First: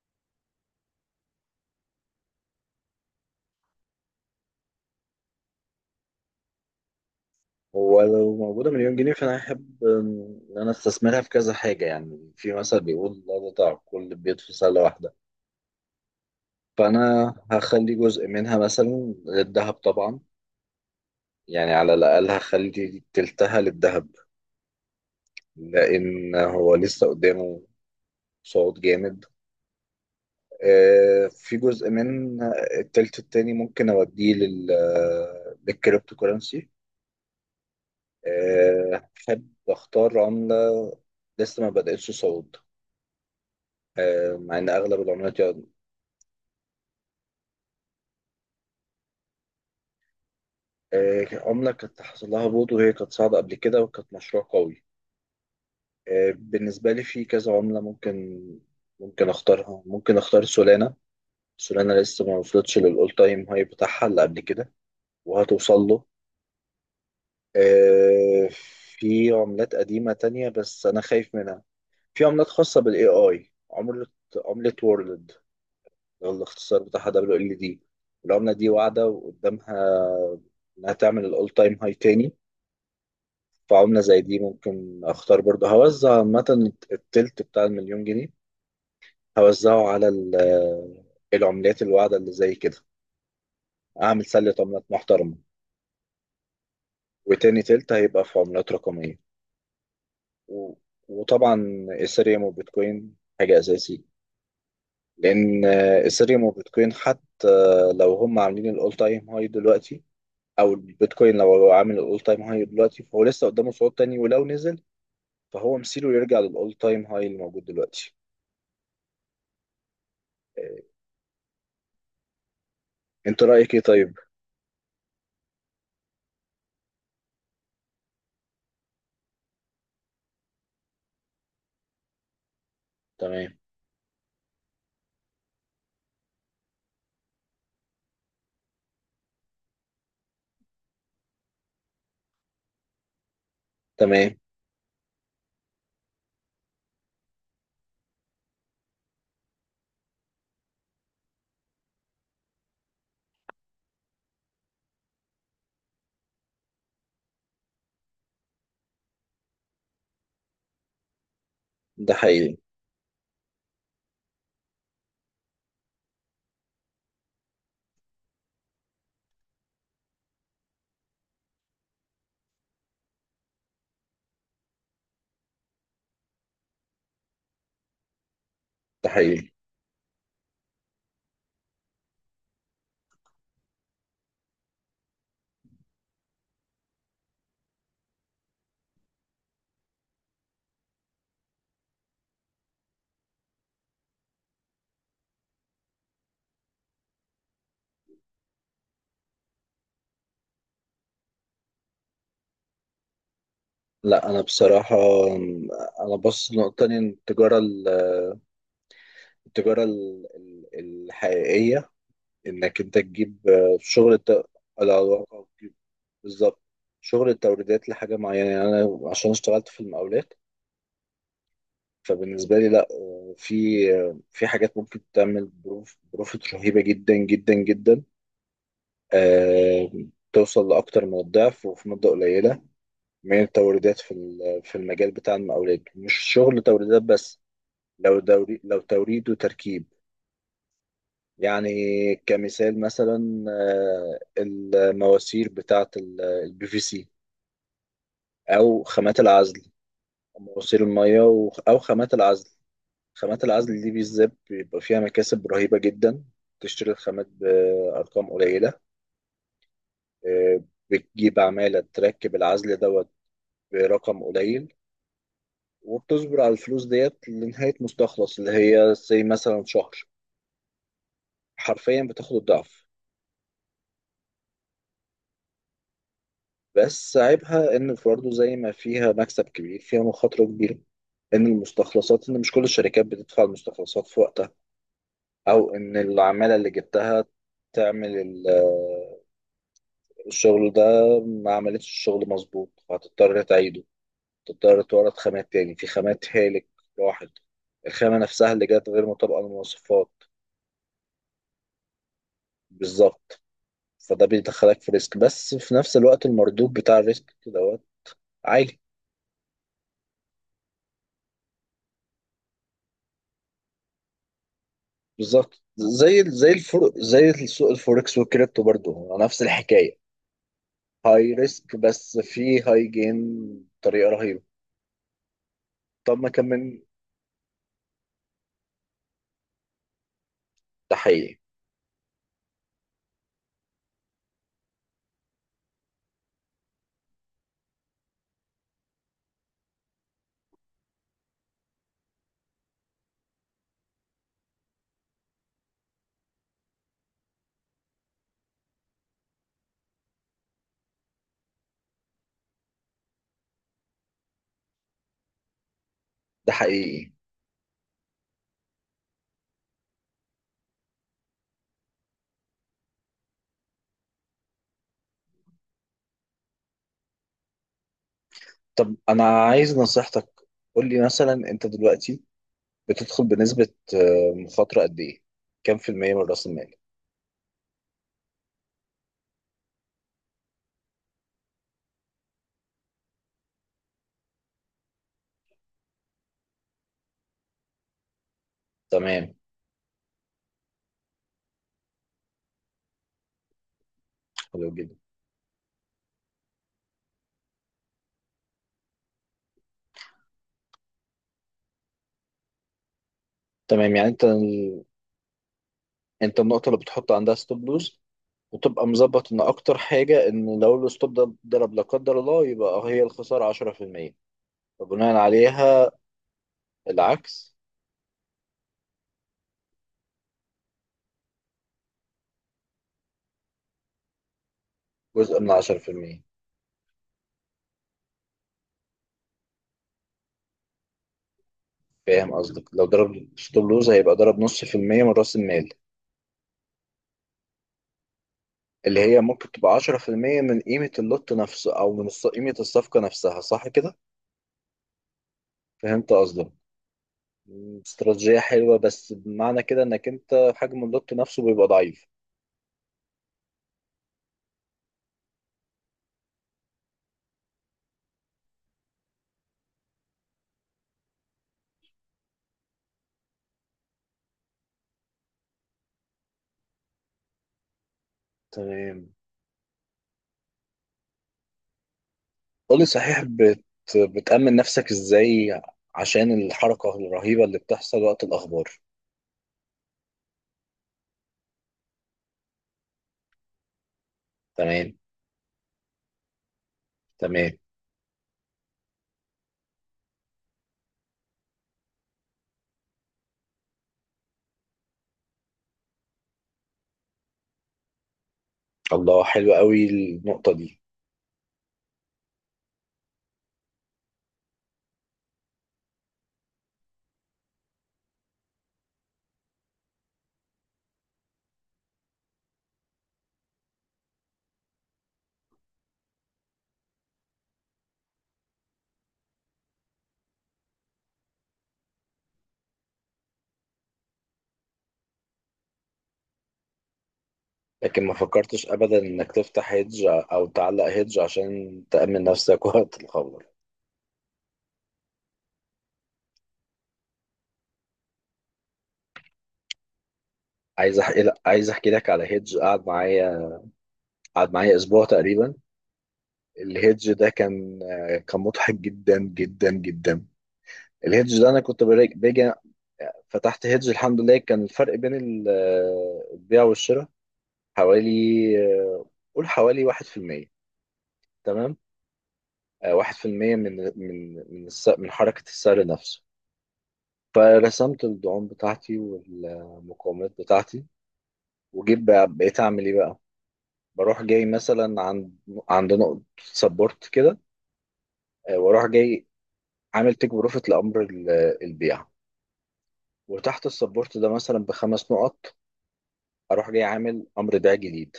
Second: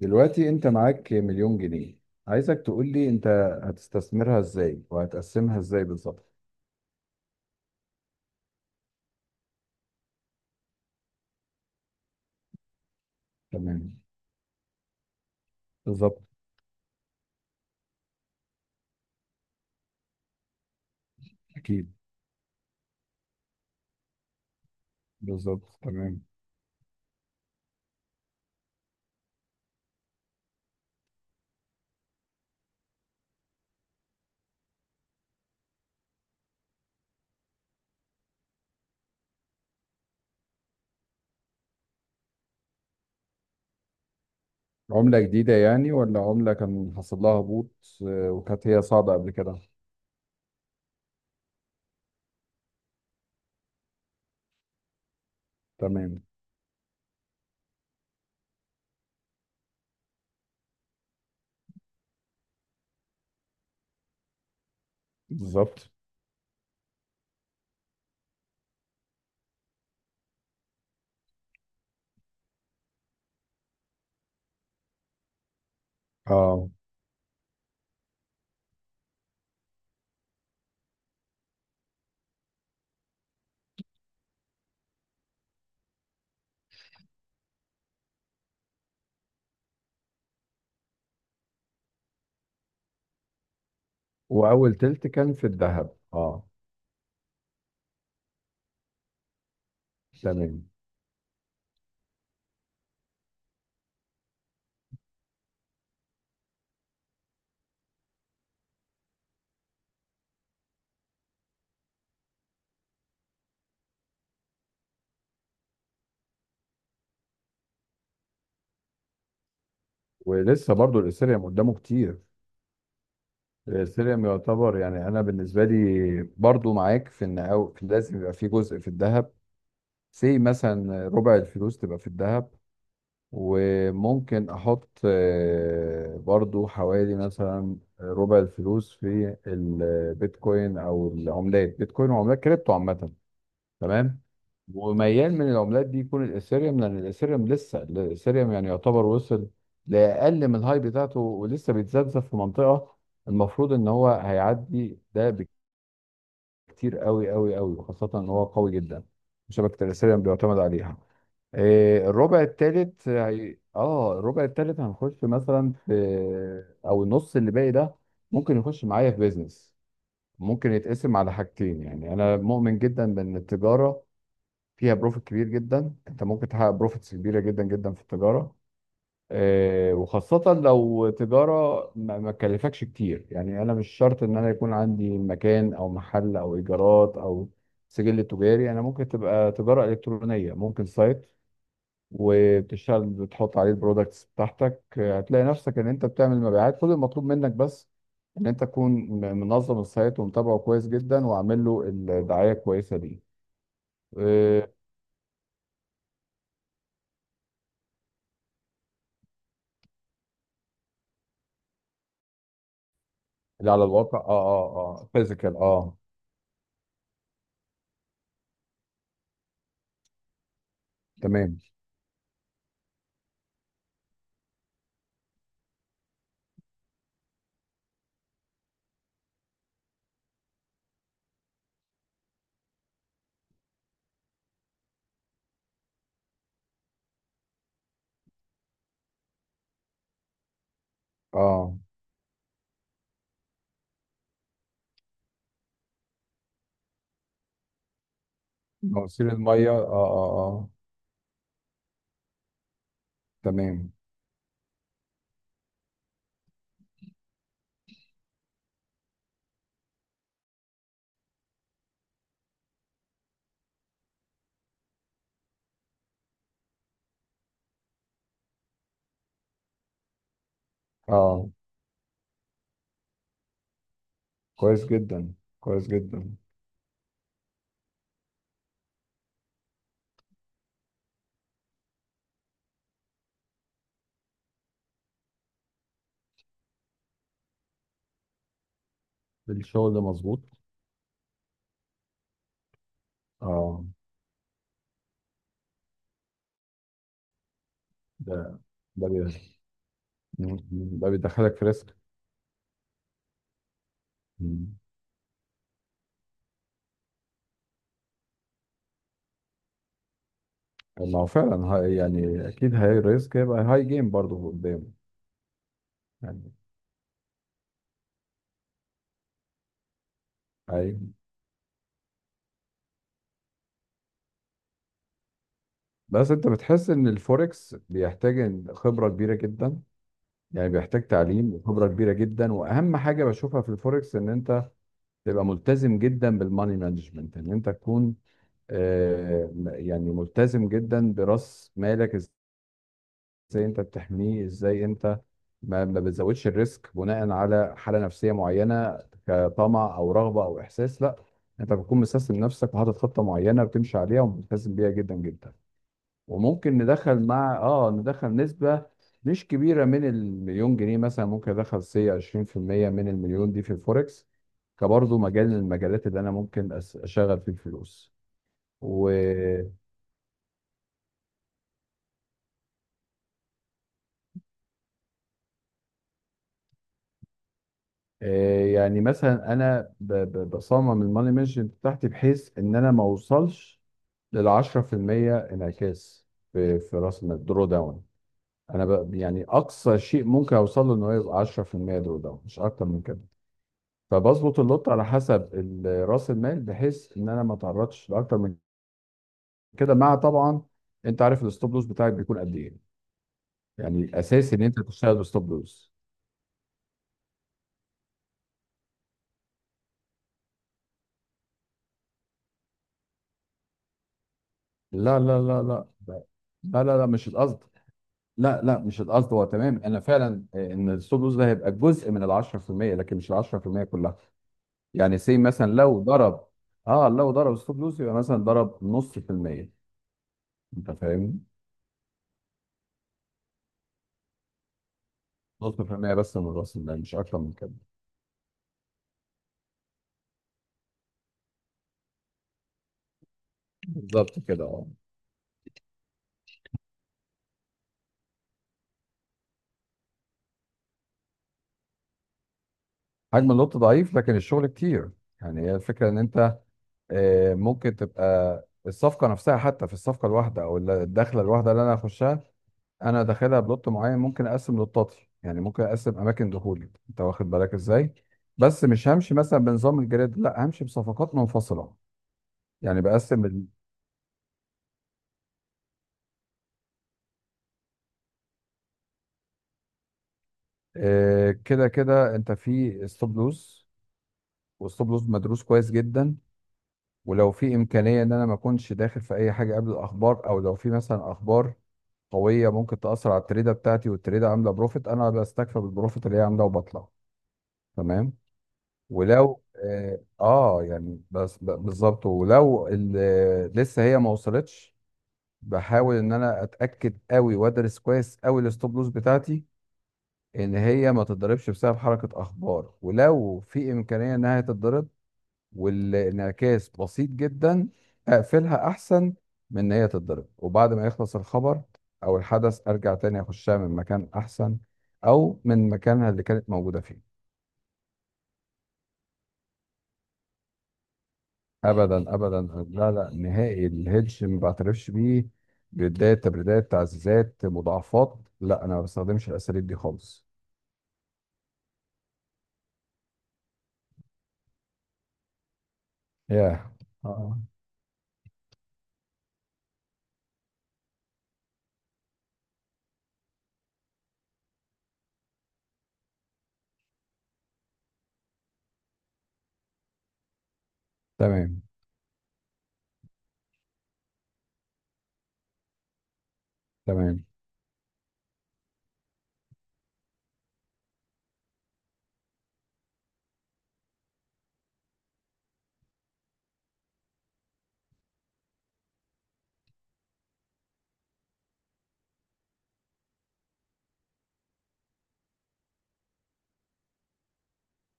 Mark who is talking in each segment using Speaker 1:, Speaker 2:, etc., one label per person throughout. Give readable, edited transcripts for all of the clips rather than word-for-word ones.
Speaker 1: دلوقتي انت معاك مليون جنيه. عايزك تقول لي انت هتستثمرها ازاي وهتقسمها ازاي بالظبط؟
Speaker 2: هو لو موجودة مليون جنيه فأنا أحب إن أنا أستثمرها في كذا حاجة، يعني في مثل بيقول لا تضع كل
Speaker 1: تمام.
Speaker 2: البيض في سلة واحدة.
Speaker 1: بالظبط.
Speaker 2: فأنا هخلي جزء منها مثلا للذهب طبعا، يعني
Speaker 1: اكيد.
Speaker 2: على الأقل هخلي تلتها للذهب
Speaker 1: بالظبط، تمام.
Speaker 2: لأن هو لسه قدامه صعود جامد. في جزء من التلت التاني ممكن أوديه لل للكريبتو كورنسي. أحب أختار عملة لسه ما بدأتش صعود، مع ان اغلب
Speaker 1: عملة
Speaker 2: العملات
Speaker 1: جديدة
Speaker 2: يقعد.
Speaker 1: يعني، ولا عملة كان حصل لها هبوط؟ آه، وكانت هي صاعدة قبل كده.
Speaker 2: عمله كانت حصل لها هبوط وهي كانت صاعده قبل كده وكانت مشروع قوي.
Speaker 1: تمام،
Speaker 2: بالنسبه لي في كذا عمله ممكن اختارها، ممكن اختار سولانا. سولانا لسه ما وصلتش للاول تايم هاي بتاعها اللي قبل كده وهتوصل
Speaker 1: بالظبط،
Speaker 2: له. آه، في عملات قديمه تانية بس انا خايف منها. في عملات خاصه بالAI، عمله، عمله وورلد،
Speaker 1: اه.
Speaker 2: الاختصار بتاعها WLD. العمله دي واعده وقدامها انها تعمل الاول تايم هاي تاني. في عملة زي دي ممكن اختار برضه. هوزع عامة التلت بتاع المليون جنيه، هوزعه على العملات الواعدة اللي زي كده، اعمل سلة
Speaker 1: واول
Speaker 2: عملات
Speaker 1: تلت
Speaker 2: محترمة.
Speaker 1: كان في الذهب، اه.
Speaker 2: وتاني تلت هيبقى في عملات رقمية.
Speaker 1: تمام.
Speaker 2: و... وطبعا ايثيريوم وبيتكوين حاجة اساسي، لان ايثيريوم وبيتكوين حتى لو هم عاملين الاول تايم هاي دلوقتي، او البيتكوين لو هو عامل الاول تايم هاي دلوقتي فهو لسه قدامه صعود تاني. ولو نزل فهو مصيره يرجع للاول تايم هاي اللي موجود دلوقتي.
Speaker 1: ولسه برضو الاثيريوم قدامه كتير.
Speaker 2: انت رأيك ايه طيب؟
Speaker 1: الاثيريوم يعتبر، يعني انا بالنسبة لي برضو معاك في ان أو لازم يبقى في جزء في الذهب. سي مثلا ربع الفلوس تبقى في الذهب.
Speaker 2: تمام،
Speaker 1: وممكن احط برضو حوالي مثلا ربع الفلوس في البيتكوين او العملات، بيتكوين وعملات كريبتو عامه. تمام.
Speaker 2: تمام.
Speaker 1: وميال من العملات دي يكون الاثيريوم، لان الاثيريوم لسه يعني يعتبر وصل لاقل من الهاي بتاعته، ولسه بيتذبذب في منطقه المفروض ان هو هيعدي ده بكتير، قوي قوي قوي، وخاصه ان هو قوي جدا. شبكه الاثيريوم بيعتمد عليها.
Speaker 2: ده
Speaker 1: الربع
Speaker 2: حقيقي.
Speaker 1: التالت الربع التالت هنخش مثلا في، او النص اللي باقي ده، ممكن يخش معايا في بيزنس. ممكن يتقسم على حاجتين. يعني انا مؤمن جدا بان التجاره فيها بروفيت كبير جدا. انت ممكن تحقق بروفيتس كبيره جدا جدا في التجاره.
Speaker 2: ده حقيقي.
Speaker 1: وخاصه لو تجاره ما تكلفكش كتير. يعني انا مش شرط ان انا يكون عندي مكان او محل او ايجارات او سجل تجاري. انا ممكن تبقى تجاره الكترونيه، ممكن سايت وبتشتغل، بتحط عليه البرودكتس بتاعتك، هتلاقي نفسك ان انت بتعمل مبيعات. كل المطلوب منك بس ان انت تكون منظم السايت ومتابعه كويس جدا وعامل له الدعايه كويسه دي.
Speaker 2: لا انا
Speaker 1: إيه.
Speaker 2: بصراحة، انا بص نقطة تانية. التجارة التجارة الحقيقية انك انت تجيب
Speaker 1: اللي على
Speaker 2: شغل
Speaker 1: الواقع، اه. اه،
Speaker 2: على
Speaker 1: اه،
Speaker 2: الواقع
Speaker 1: فيزيكال،
Speaker 2: وتجيب
Speaker 1: اه.
Speaker 2: بالظبط شغل التوريدات لحاجة معينة، يعني انا عشان اشتغلت في المقاولات
Speaker 1: تمام،
Speaker 2: فبالنسبة لي لا، في، في حاجات ممكن تعمل بروفيت رهيبة جدا جدا جدا، آه، توصل لأكتر من الضعف وفي مدة قليلة من التوريدات في في المجال بتاع المقاولات. مش شغل توريدات بس، لو دوري لو توريد وتركيب. يعني
Speaker 1: اه.
Speaker 2: كمثال مثلا، المواسير بتاعة PVC، أو خامات
Speaker 1: مواسير
Speaker 2: العزل.
Speaker 1: الميه، اه، اه، اه.
Speaker 2: مواسير المية أو خامات العزل. خامات العزل دي
Speaker 1: تمام،
Speaker 2: بالذات بيبقى فيها مكاسب رهيبة جدا. تشتري الخامات بأرقام قليلة، آه، بتجيب عمالة تركب العزل دوت برقم قليل، وبتصبر على الفلوس ديت لنهاية مستخلص اللي هي زي مثلا شهر.
Speaker 1: اه.
Speaker 2: حرفيا بتاخد الضعف.
Speaker 1: كويس جدا، كويس جدا.
Speaker 2: بس عيبها إن برضه زي ما فيها مكسب كبير فيها مخاطرة كبيرة. إن المستخلصات، إن مش كل الشركات بتدفع المستخلصات في وقتها، أو إن العمالة اللي جبتها تعمل
Speaker 1: الشغل ده مظبوط،
Speaker 2: الشغل ده، ما عملتش الشغل مظبوط فهتضطر تعيده.
Speaker 1: اه.
Speaker 2: تضطر تورد خامات تاني. في خامات هالك راحت، الخامة
Speaker 1: ده
Speaker 2: نفسها اللي جت غير
Speaker 1: ده
Speaker 2: مطابقة
Speaker 1: بي-
Speaker 2: للمواصفات.
Speaker 1: ده بيدخلك في ريسك.
Speaker 2: بالظبط، فده بيدخلك في ريسك بس في نفس الوقت المردود بتاع الريسك دوت عالي.
Speaker 1: ما هو فعلا هاي، يعني اكيد هاي ريسك، هيبقى هاي جيم برضه قدامه.
Speaker 2: بالظبط، زي زي
Speaker 1: يعني
Speaker 2: الفر زي السوق الفوركس والكريبتو برضو هو نفس الحكايه.
Speaker 1: هاي.
Speaker 2: هاي ريسك بس في هاي جين بطريقه رهيبه. طب ما
Speaker 1: بس انت
Speaker 2: كمل.
Speaker 1: بتحس ان الفوركس بيحتاج إن خبره كبيره جدا. يعني
Speaker 2: ده
Speaker 1: بيحتاج
Speaker 2: حقيقي.
Speaker 1: تعليم وخبره كبيره جدا. واهم حاجه بشوفها في الفوركس ان انت تبقى ملتزم جدا بالماني مانجمنت، ان انت تكون يعني ملتزم جدا براس مالك. ازاي انت بتحميه؟ ازاي انت ما بتزودش الريسك بناء على حاله نفسيه معينه، كطمع او رغبه او احساس؟ لا. انت بتكون مسيستم نفسك وحاطط خطه معينه بتمشي عليها وملتزم بيها جدا جدا.
Speaker 2: ده
Speaker 1: وممكن
Speaker 2: حقيقي.
Speaker 1: ندخل، مع ندخل نسبه مش كبيره من المليون جنيه. مثلا ممكن ادخل سي 20% من المليون دي في الفوركس، كبرضه مجال من المجالات اللي انا ممكن اشغل فيه الفلوس.
Speaker 2: طب
Speaker 1: و
Speaker 2: انا عايز نصيحتك، قول لي مثلا انت دلوقتي بتدخل بنسبه مخاطره قد ايه؟ كام في المية من راس المال؟
Speaker 1: يعني مثلا انا بصمم الماني مانجمنت بتاعتي بحيث ان انا ما اوصلش لل 10% انعكاس في راس المال، درو داون. انا ب،
Speaker 2: تمام.
Speaker 1: يعني اقصى شيء ممكن اوصل له ان هو يبقى 10% درو داون، مش اكتر من كده. فبظبط
Speaker 2: حلو
Speaker 1: اللوت
Speaker 2: جدا.
Speaker 1: على حسب راس المال، بحيث ان انا ما اتعرضش لاكتر من كده، مع طبعا انت عارف الستوب لوس بتاعك بيكون قد ايه.
Speaker 2: تمام، يعني
Speaker 1: يعني
Speaker 2: انت،
Speaker 1: اساسي ان انت تشتغل بستوب لوس.
Speaker 2: انت النقطه اللي بتحط عندها ستوب لوز، وتبقى مظبط ان اكتر حاجه ان لو الستوب ده ضرب لا قدر الله يبقى هي الخساره 10%. فبناء
Speaker 1: لا لا لا لا
Speaker 2: عليها
Speaker 1: لا. لا لا، لا مش
Speaker 2: العكس،
Speaker 1: القصد. لا لا، مش القصد. هو تمام، انا فعلا، آه، ان الستوب لوس ده هيبقى جزء من ال 10%، لكن مش ال 10% كلها. يعني سي
Speaker 2: جزء من
Speaker 1: مثلا لو
Speaker 2: 10%.
Speaker 1: ضرب، اه، لو ضرب ستوب لوس، يبقى مثلا ضرب نص في المية. انت فاهم؟
Speaker 2: فاهم قصدك، لو ضرب ستوب لوز هيبقى ضرب نص في المية من راس المال
Speaker 1: نص في المية بس من الراس المال، مش اكتر من كده.
Speaker 2: اللي هي ممكن تبقى 10% من قيمه اللوت نفسه او من قيمه الصفقه نفسها، صح كده؟
Speaker 1: بالظبط كده، اه.
Speaker 2: فهمت قصدك. استراتيجيه حلوه بس بمعنى كده انك انت حجم اللوت نفسه بيبقى ضعيف.
Speaker 1: حجم اللوت ضعيف، لكن الشغل كتير. يعني هي الفكرة ان انت، آه، ممكن تبقى الصفقه نفسها. حتى في الصفقه الواحده او الدخله الواحده اللي انا هخشها، انا داخلها بلوت معين. ممكن اقسم لوتاتي. يعني ممكن اقسم اماكن دخولي، انت واخد بالك ازاي؟ بس
Speaker 2: تمام.
Speaker 1: مش همشي مثلا بنظام الجريد، لا، همشي بصفقات منفصله.
Speaker 2: قولي
Speaker 1: يعني
Speaker 2: صحيح،
Speaker 1: بقسم
Speaker 2: بتأمن نفسك ازاي عشان الحركة الرهيبة اللي بتحصل وقت الأخبار؟
Speaker 1: كده كده انت في ستوب لوز،
Speaker 2: تمام.
Speaker 1: والستوب لوز مدروس كويس جدا.
Speaker 2: تمام.
Speaker 1: ولو في امكانيه ان انا ما اكونش داخل في اي حاجه قبل الاخبار، او لو في مثلا اخبار قويه ممكن تاثر على التريده بتاعتي والتريده عامله بروفيت، انا بستكفى بالبروفيت اللي هي عامله وبطلع. تمام.
Speaker 2: الله، حلو
Speaker 1: ولو
Speaker 2: قوي
Speaker 1: اه،
Speaker 2: النقطة دي.
Speaker 1: آه، يعني بس بالظبط، ولو لسه هي ما وصلتش، بحاول ان انا اتاكد قوي وادرس كويس قوي الستوب لوس بتاعتي، ان هي ما تتضربش بسبب حركه اخبار. ولو في امكانيه انها تتضرب والانعكاس بسيط جدا، اقفلها احسن من ان هي تتضرب. وبعد ما يخلص الخبر او الحدث، ارجع تاني اخشها من مكان احسن، او من مكانها اللي كانت موجوده فيه.
Speaker 2: لكن ما فكرتش أبدا إنك تفتح هيدج أو تعلق هيدج عشان
Speaker 1: ابدا،
Speaker 2: تأمن
Speaker 1: ابدا.
Speaker 2: نفسك وقت
Speaker 1: لا لا،
Speaker 2: الخبر؟
Speaker 1: نهائي الهيدج ما بعترفش بيه. بيدات، تبريدات، تعزيزات، مضاعفات، لا، انا ما بستخدمش الاساليب دي خالص.
Speaker 2: عايز أحكي لك على هيدج قعد معايا، قعد معايا أسبوع تقريبا.
Speaker 1: ياه.
Speaker 2: الهيدج ده
Speaker 1: اه.
Speaker 2: كان مضحك جدا جدا جدا. الهيدج ده أنا كنت باجي، فتحت هيدج. الحمد لله كان الفرق بين البيع والشراء حوالي، آه، قول حوالي واحد في المية. تمام.
Speaker 1: تمام.
Speaker 2: واحد في المية من من حركة السعر نفسه.
Speaker 1: تمام.
Speaker 2: فرسمت الدعوم بتاعتي والمقاومات بتاعتي، وجيت بقيت أعمل إيه بقى. بروح جاي مثلا عند، عند نقطة سبورت كده. واروح جاي عامل تيك بروفيت لأمر البيع. وتحت السبورت ده مثلا بخمس نقط أروح جاي عامل أمر بيع جديد.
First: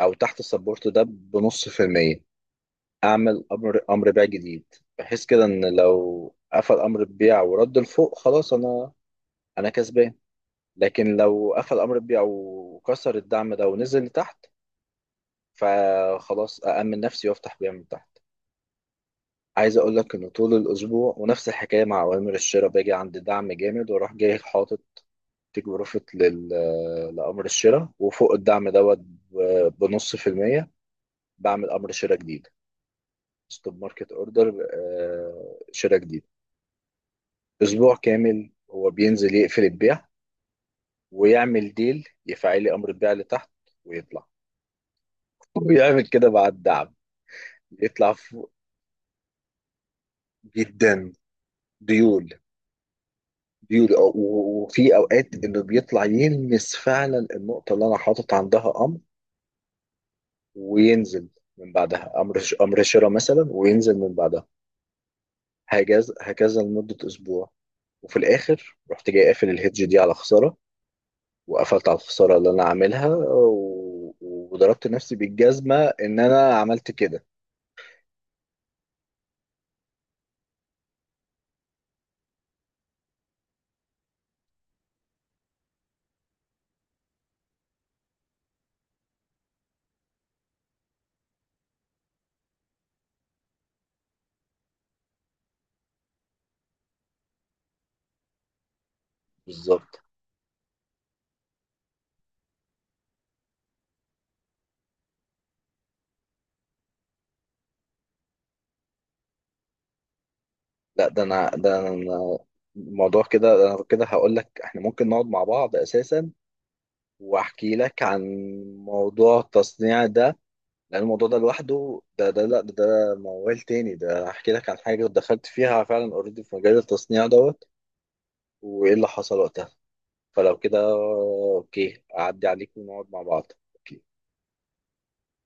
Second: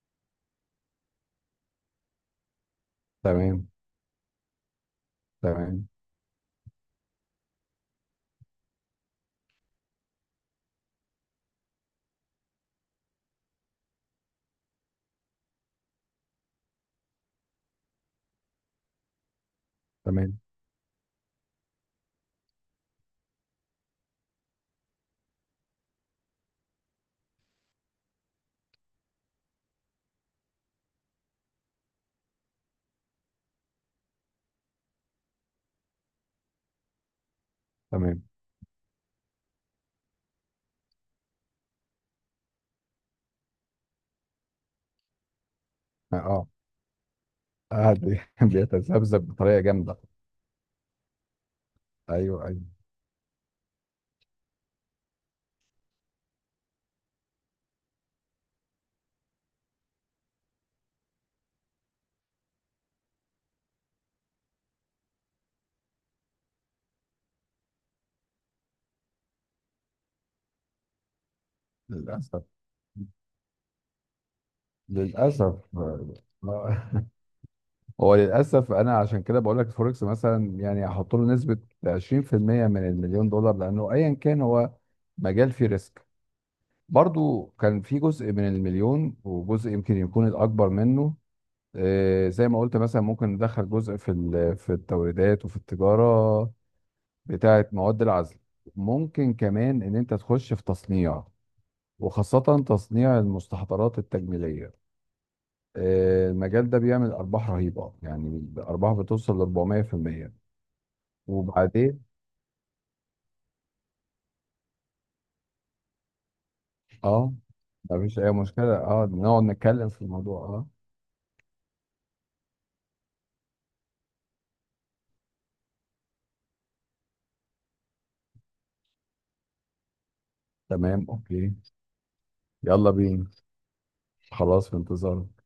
Speaker 2: أو تحت السبورت ده بنص في المية اعمل
Speaker 1: تمام.
Speaker 2: امر بيع جديد، بحيث كده ان
Speaker 1: تمام.
Speaker 2: لو قفل امر البيع ورد لفوق خلاص انا، انا كسبان. لكن لو قفل امر البيع وكسر الدعم ده ونزل لتحت فخلاص أأمن نفسي وافتح بيع من تحت. عايز اقول لك ان
Speaker 1: تمام.
Speaker 2: طول الاسبوع ونفس الحكايه مع اوامر الشراء، باجي عند دعم جامد واروح جاي حاطط تيك بروفيت لامر الشراء وفوق الدعم دوت بنص في المية بعمل امر شراء جديد، ستوب ماركت اوردر، شراء جديد. اسبوع
Speaker 1: تمام.
Speaker 2: كامل هو بينزل يقفل البيع، ويعمل ديل يفعلي امر البيع لتحت ويطلع، ويعمل كده مع
Speaker 1: اه.
Speaker 2: الدعم يطلع
Speaker 1: قاعد
Speaker 2: فوق.
Speaker 1: بيتذبذب بطريقه جامده.
Speaker 2: جدا. ديول،
Speaker 1: ايوه.
Speaker 2: ديول وفي اوقات انه بيطلع يلمس فعلا النقطه اللي انا حاطط عندها امر وينزل من بعدها. امر امر شراء مثلا وينزل من بعدها. هكذا هكذا لمده اسبوع. وفي الاخر رحت جاي قافل الهيدج دي على خساره، وقفلت على الخساره
Speaker 1: للأسف،
Speaker 2: اللي انا عاملها وضربت نفسي
Speaker 1: للأسف،
Speaker 2: بالجزمه ان انا عملت
Speaker 1: آه.
Speaker 2: كده.
Speaker 1: هو للأسف أنا عشان كده بقول لك الفوركس مثلا، يعني أحط له نسبة 20% من المليون دولار، لأنه أيا كان هو مجال فيه ريسك. برضو كان في جزء من المليون، وجزء يمكن يكون الأكبر منه. زي ما قلت، مثلا ممكن ندخل جزء في في التوريدات وفي التجارة بتاعة مواد العزل. ممكن كمان إن
Speaker 2: بالظبط.
Speaker 1: أنت تخش في تصنيع، وخاصة تصنيع المستحضرات التجميلية. المجال ده بيعمل ارباح رهيبه، يعني ارباح بتوصل ل 400%.
Speaker 2: لا ده انا ده
Speaker 1: وبعدين،
Speaker 2: انا الموضوع كده، ده انا كده هقول لك احنا ممكن نقعد مع بعض اساسا
Speaker 1: اه،
Speaker 2: واحكي
Speaker 1: ما
Speaker 2: لك
Speaker 1: فيش
Speaker 2: عن
Speaker 1: اي مشكله، اه،
Speaker 2: موضوع
Speaker 1: نقعد نتكلم في
Speaker 2: التصنيع ده،
Speaker 1: الموضوع، اه.
Speaker 2: لان الموضوع ده لوحده ده لا ده موال تاني. ده احكي لك عن حاجه دخلت فيها فعلا اوريدي في مجال التصنيع دوت وايه اللي حصل وقتها. فلو كده
Speaker 1: تمام، اوكي.
Speaker 2: اوكي اعدي عليك
Speaker 1: يلا
Speaker 2: ونقعد مع
Speaker 1: بينا.
Speaker 2: بعض أوكي.
Speaker 1: خلاص، في انتظارك.